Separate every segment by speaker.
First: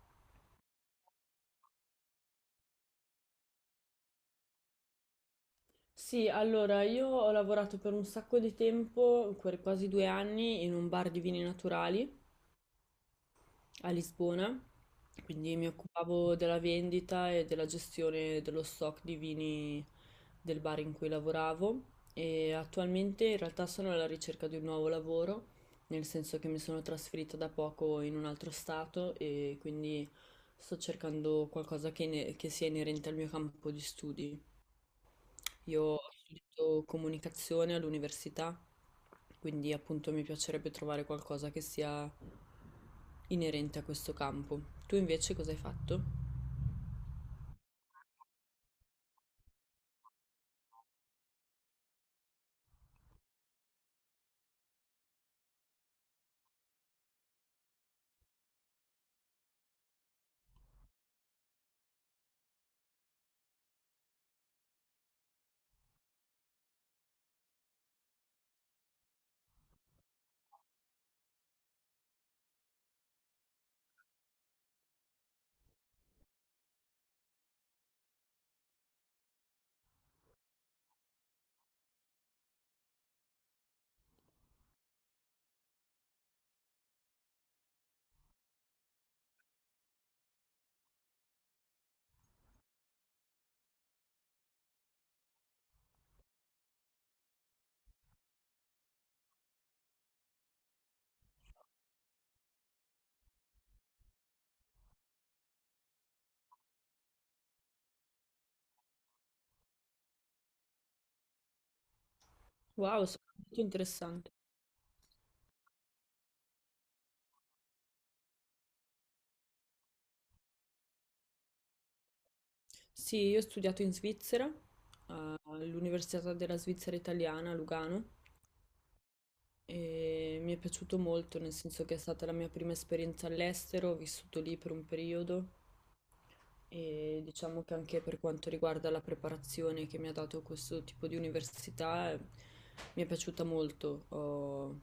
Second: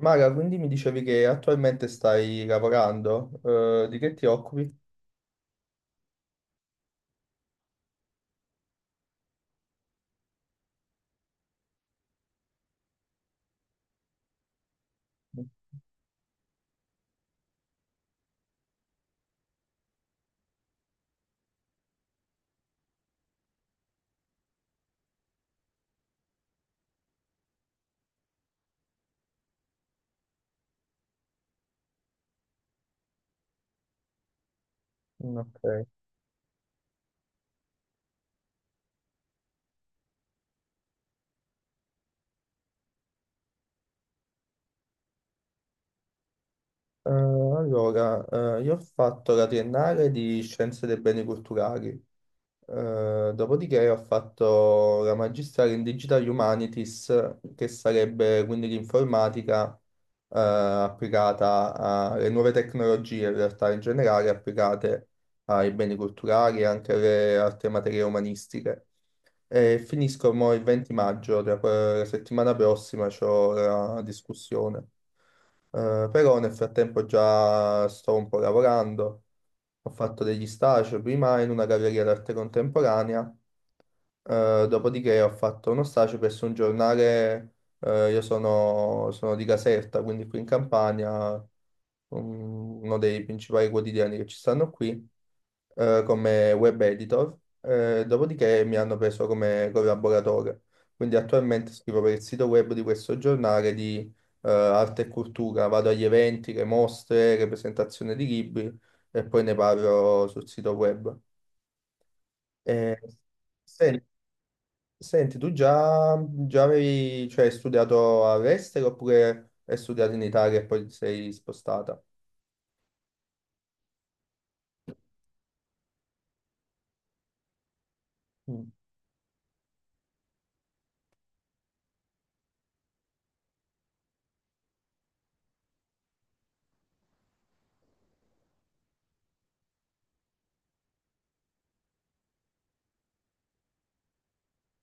Speaker 1: Mara, quindi mi dicevi che attualmente stai lavorando, di che ti occupi?
Speaker 2: Sì, allora io ho lavorato per un sacco di tempo, quasi 2 anni, in un bar di vini naturali a Lisbona, quindi mi occupavo della vendita e della gestione dello stock di vini del bar in cui lavoravo e attualmente in realtà sono alla ricerca di un nuovo lavoro, nel senso che mi sono trasferita da poco in un altro stato e quindi sto cercando qualcosa che, che sia inerente al mio campo di studi.
Speaker 1: Mm, ok.
Speaker 2: Io ho studiato comunicazione all'università, quindi appunto mi piacerebbe trovare qualcosa che sia inerente a questo campo. Tu invece cosa hai fatto?
Speaker 1: Allora, io ho fatto la triennale di Scienze dei Beni Culturali. Dopodiché ho fatto la magistrale in Digital Humanities, che sarebbe quindi l'informatica, applicata alle nuove tecnologie, in realtà in generale applicate ai beni culturali e anche alle altre materie umanistiche. E finisco mo il 20 maggio, la settimana prossima c'ho la discussione. Però nel frattempo già sto un po' lavorando, ho fatto degli stage prima in una galleria d'arte contemporanea, dopodiché ho fatto uno stage presso un giornale. Sono di Caserta, quindi qui in Campania, uno dei principali quotidiani che ci stanno qui, come web editor, dopodiché mi hanno preso come collaboratore. Quindi attualmente scrivo per il sito web di questo giornale di arte e cultura, vado agli eventi, le mostre, le presentazioni di libri e poi ne parlo sul sito web. Eh,
Speaker 2: Wow, molto
Speaker 1: sen-
Speaker 2: interessante.
Speaker 1: senti, tu già, hai studiato all'estero oppure hai studiato in Italia e poi ti sei spostata?
Speaker 2: Sì, io ho studiato in Svizzera, all'Università della Svizzera Italiana a Lugano
Speaker 1: Mm.
Speaker 2: e mi è piaciuto molto, nel senso che è stata la mia prima esperienza all'estero, ho vissuto lì per un periodo. E diciamo che anche per quanto riguarda la preparazione che mi ha dato questo tipo di università, mi è piaciuta molto.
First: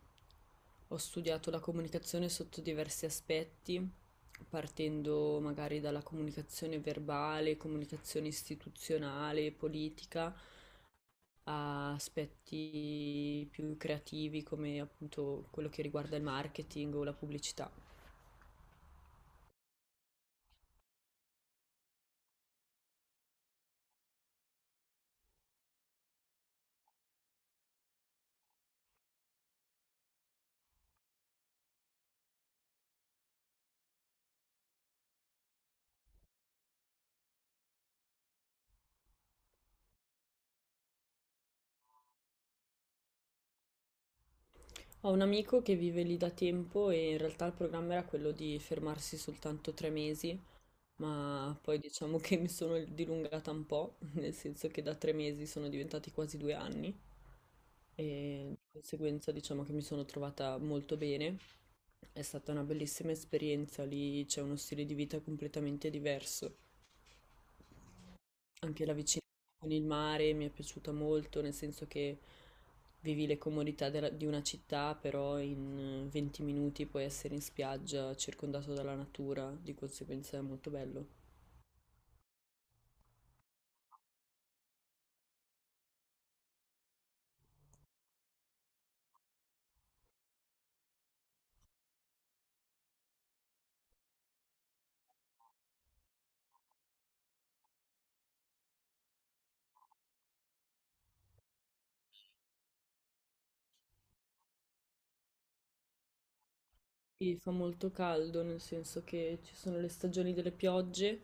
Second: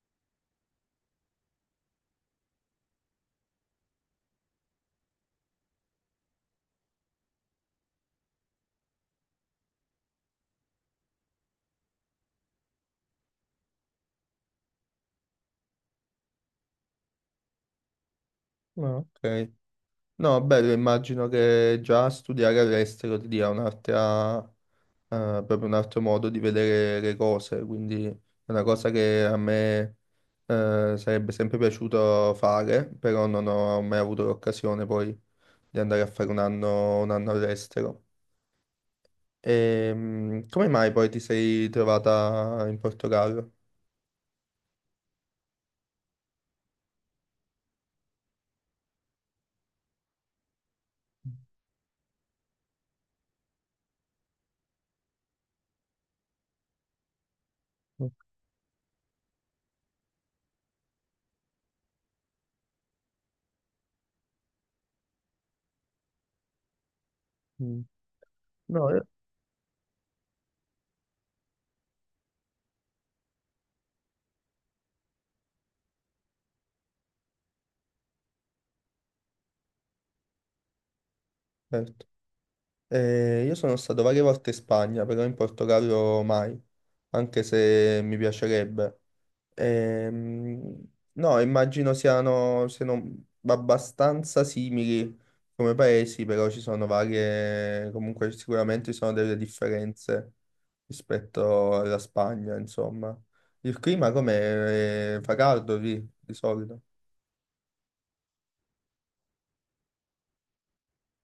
Speaker 2: Ho studiato la comunicazione sotto diversi aspetti, partendo magari dalla comunicazione verbale, comunicazione istituzionale, politica, a aspetti più creativi come appunto quello che riguarda il marketing o la pubblicità.
Speaker 1: Ah, ok. No, bello, immagino che già studiare all'estero ti dia un'altra, proprio un altro modo di vedere le cose, quindi è una cosa che a me, sarebbe sempre piaciuto fare, però non ho mai avuto l'occasione poi di andare a fare un anno all'estero. Come mai poi ti sei trovata in Portogallo?
Speaker 2: Ho un amico che vive lì da tempo e in realtà il programma era quello di fermarsi soltanto 3 mesi, ma poi diciamo che mi sono dilungata un po', nel senso che da 3 mesi sono diventati quasi 2 anni e di conseguenza diciamo che mi sono trovata molto bene. È stata una bellissima esperienza, lì c'è uno stile di vita completamente diverso.
Speaker 1: Ok.
Speaker 2: Anche
Speaker 1: No,
Speaker 2: la
Speaker 1: io-
Speaker 2: vicinanza con il mare mi è piaciuta molto, nel senso che vivi le comodità di una città, però in 20 minuti puoi essere in spiaggia, circondato dalla natura, di conseguenza è molto bello.
Speaker 1: certo. Io sono stato varie volte in Spagna, però in Portogallo mai, anche se mi piacerebbe. Ehm, no, immagino siano abbastanza simili come paesi, però ci sono varie, comunque sicuramente ci sono delle differenze rispetto alla Spagna, insomma. Il clima com'è? Fa caldo lì, di solito.
Speaker 2: Sì, fa molto caldo, nel senso che ci sono le stagioni delle piogge,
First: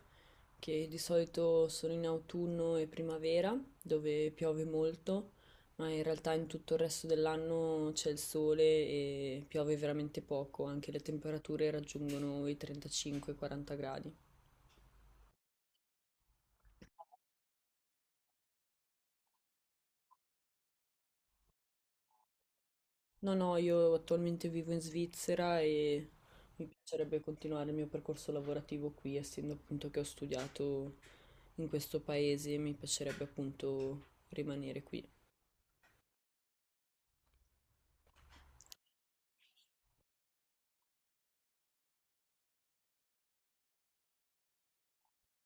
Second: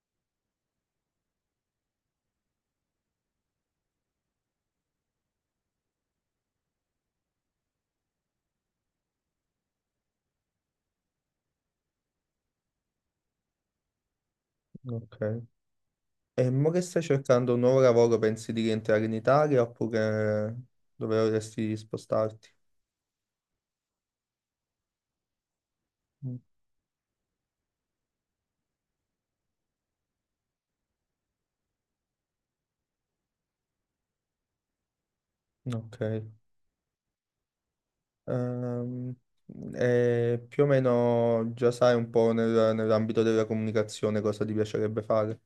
Speaker 2: che di solito sono in autunno e primavera, dove piove molto, ma in realtà in tutto il resto dell'anno c'è il sole e piove veramente poco, anche le temperature raggiungono i 35-40 gradi.
Speaker 1: Ok. E mo che stai cercando un nuovo lavoro, pensi di rientrare in Italia oppure dove vorresti spostarti?
Speaker 2: No, no, io attualmente vivo in Svizzera e
Speaker 1: Mm,
Speaker 2: mi piacerebbe continuare il mio percorso lavorativo qui, essendo appunto che ho studiato in questo paese, mi piacerebbe appunto rimanere qui.
Speaker 1: ok. Ehm, e più o meno già sai un po' nell'ambito della comunicazione cosa ti piacerebbe fare?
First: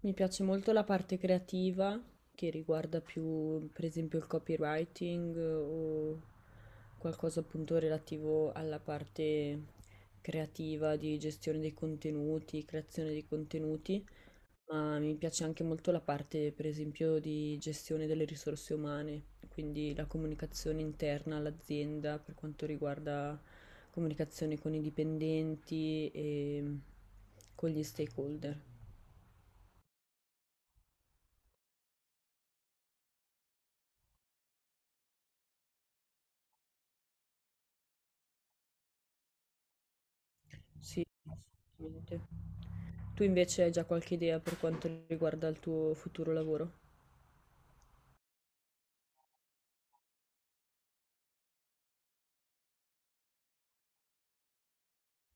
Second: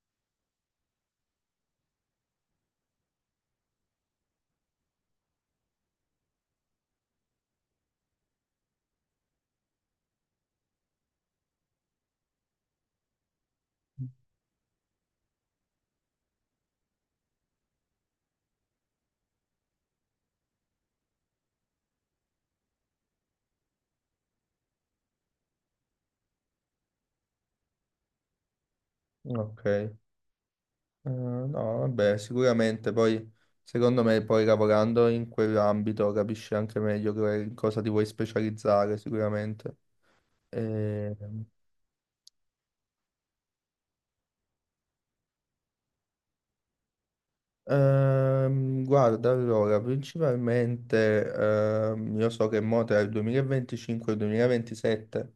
Speaker 2: Mi piace molto la parte creativa, che riguarda più per esempio il copywriting o qualcosa appunto relativo alla parte creativa di gestione dei contenuti, creazione dei contenuti. Ma mi piace anche molto la parte, per esempio, di gestione delle risorse umane, quindi la comunicazione interna all'azienda per quanto riguarda comunicazione con i dipendenti e con gli stakeholder.
Speaker 1: Ok. No, vabbè, sicuramente poi secondo me poi lavorando in quell'ambito capisci anche meglio in cosa ti vuoi specializzare sicuramente.
Speaker 2: Sì,
Speaker 1: E
Speaker 2: assolutamente. Tu invece hai già qualche idea per quanto riguarda il tuo futuro lavoro?
Speaker 1: Guarda, allora, principalmente io so che mo tra il 2025 e il 2027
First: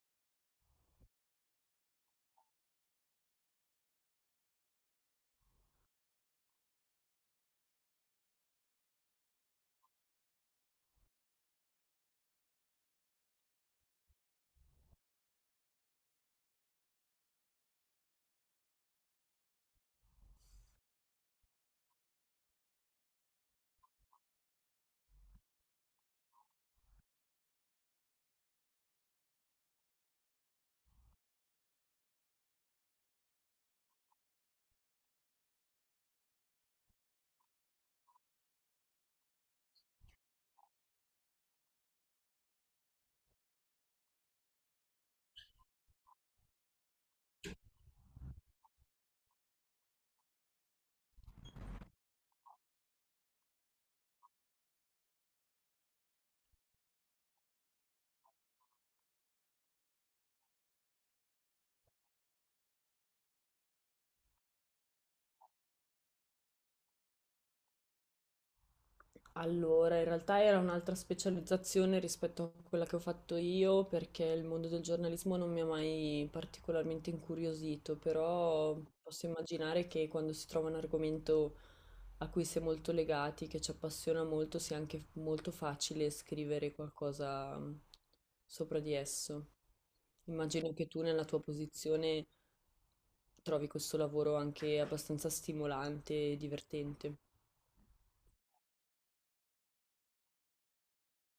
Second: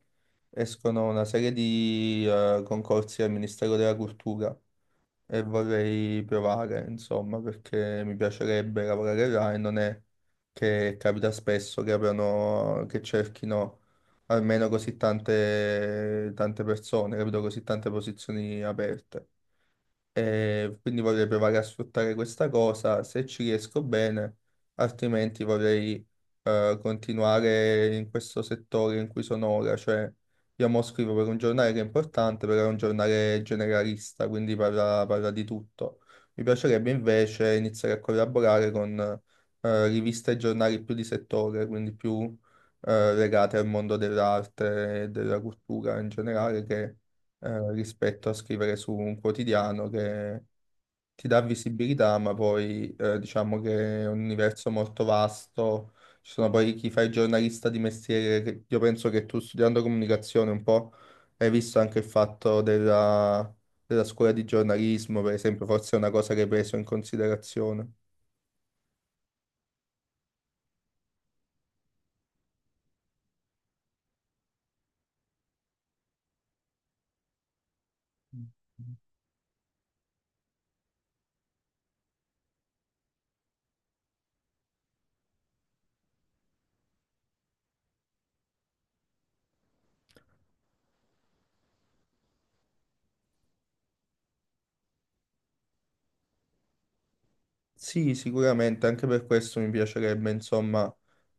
Speaker 1: escono una serie di concorsi al Ministero della Cultura e vorrei provare, insomma, perché mi piacerebbe lavorare là e non è che capita spesso che apriano, che cerchino almeno così tante, tante persone, capito? Così tante posizioni aperte e quindi vorrei provare a sfruttare questa cosa se ci riesco bene, altrimenti vorrei continuare in questo settore in cui sono ora, cioè io mo scrivo per un giornale che è importante, però è un giornale generalista, quindi parla di tutto. Mi piacerebbe invece iniziare a collaborare con riviste e giornali più di settore, quindi più legate al mondo dell'arte e della cultura in generale, che rispetto a scrivere su un quotidiano che ti dà visibilità, ma poi diciamo che è un universo molto vasto. Ci sono poi chi fa il giornalista di mestiere, che io penso che tu studiando comunicazione un po' hai visto anche il fatto della scuola di giornalismo, per esempio, forse è una cosa che hai preso in considerazione.
Speaker 2: Allora, in realtà era un'altra specializzazione rispetto a quella che ho fatto io, perché il mondo del giornalismo non mi ha mai particolarmente incuriosito, però posso immaginare che quando si trova un argomento a cui si è molto legati, che ci appassiona molto, sia anche molto facile scrivere qualcosa sopra di esso. Immagino che tu nella tua posizione trovi questo lavoro anche abbastanza stimolante e divertente.
Speaker 1: Sì, sicuramente, anche per questo mi piacerebbe, insomma,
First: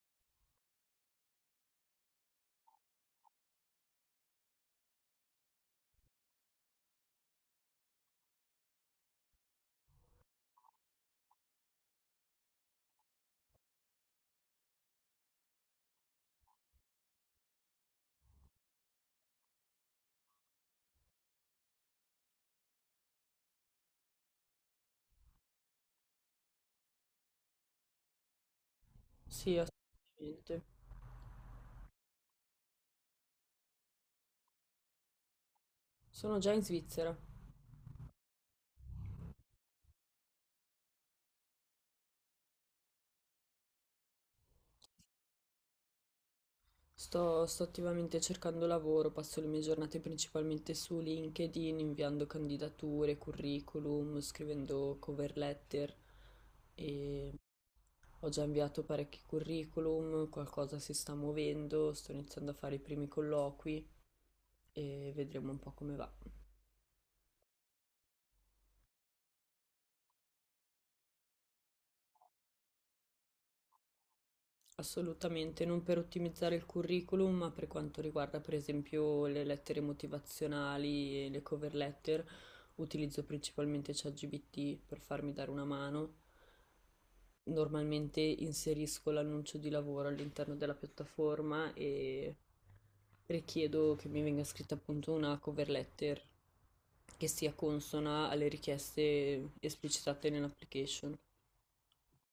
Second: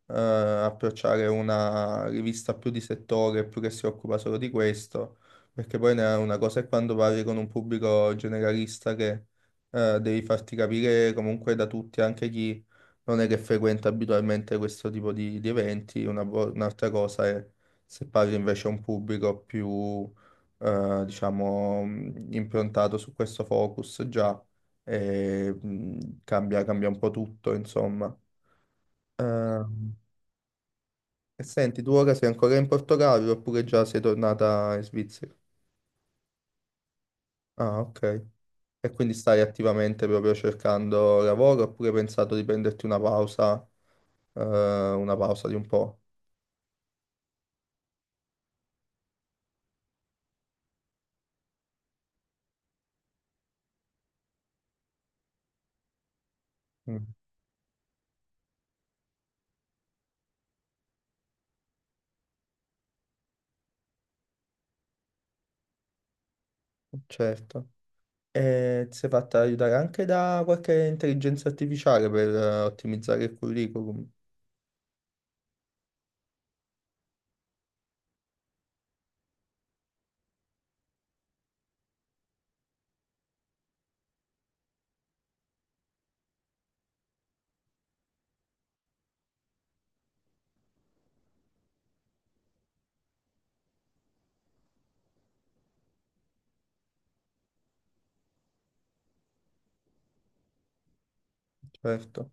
Speaker 1: approcciare una rivista più di settore, più che si occupa solo di questo, perché poi una cosa è quando parli con un pubblico generalista che devi farti capire comunque da tutti, anche chi non è che frequenta abitualmente questo tipo di eventi, un'altra cosa è se parli invece a un pubblico più, diciamo, improntato su questo focus già e cambia un po' tutto, insomma.
Speaker 2: Sì,
Speaker 1: Mm.
Speaker 2: assolutamente.
Speaker 1: E senti, tu ora sei ancora in Portogallo oppure già sei tornata in Svizzera?
Speaker 2: Sono già in Svizzera.
Speaker 1: Ah, ok. E quindi stai attivamente proprio cercando lavoro oppure hai pensato di prenderti eh, una pausa di un po'?
Speaker 2: Sto attivamente cercando lavoro, passo le mie giornate principalmente su LinkedIn, inviando candidature, curriculum, scrivendo cover letter
Speaker 1: Mm,
Speaker 2: e ho già inviato parecchi curriculum, qualcosa si sta muovendo, sto iniziando a fare i primi colloqui e vedremo un po' come va.
Speaker 1: certo. E ti sei fatta aiutare anche da qualche intelligenza artificiale per ottimizzare il curriculum?
Speaker 2: Assolutamente, non per ottimizzare il curriculum, ma per quanto riguarda per esempio le lettere motivazionali e le cover letter, utilizzo principalmente ChatGPT per farmi dare una mano. Normalmente inserisco l'annuncio di lavoro all'interno della piattaforma e richiedo che mi venga scritta appunto una cover letter che sia consona alle richieste esplicitate nell'application.
Speaker 1: Certo.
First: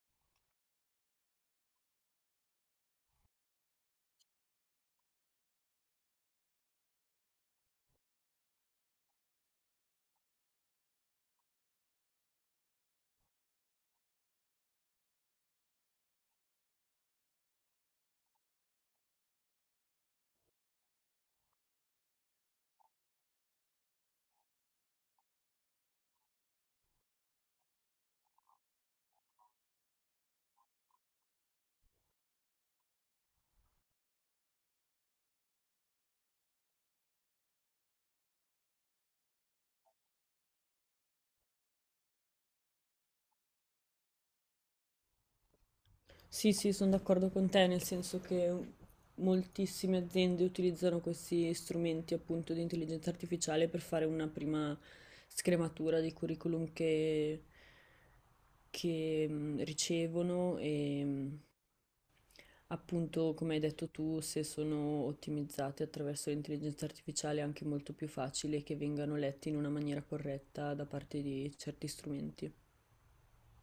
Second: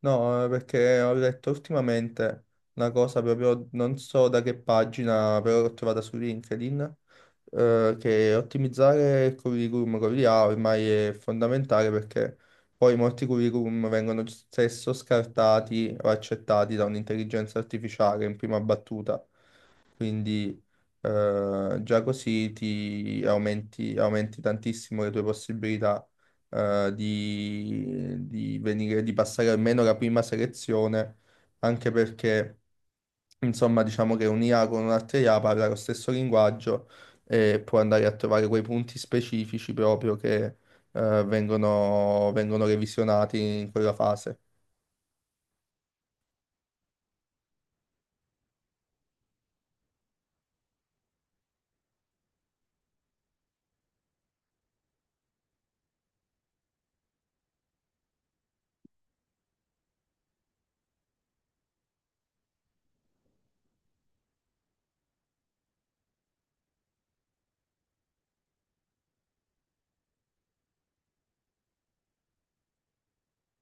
Speaker 1: No, perché ho letto ultimamente una cosa proprio, non so da che pagina, però l'ho trovata su LinkedIn, che ottimizzare il curriculum con l'IA ormai è fondamentale perché poi molti curriculum vengono spesso scartati o accettati da un'intelligenza artificiale in prima battuta, quindi già così ti aumenti, aumenti tantissimo le tue possibilità di venire, di passare almeno la prima selezione, anche perché, insomma, diciamo che un'IA con un'altra IA parla lo stesso linguaggio e può andare a trovare quei punti specifici proprio che vengono revisionati in quella fase.
Speaker 2: Sì, sì, sono d'accordo con te, nel senso che moltissime aziende utilizzano questi strumenti appunto di intelligenza artificiale per fare una prima scrematura dei curriculum che ricevono e appunto, come hai detto tu, se sono ottimizzate attraverso l'intelligenza artificiale è anche molto più facile che vengano letti in una maniera corretta da parte di certi strumenti.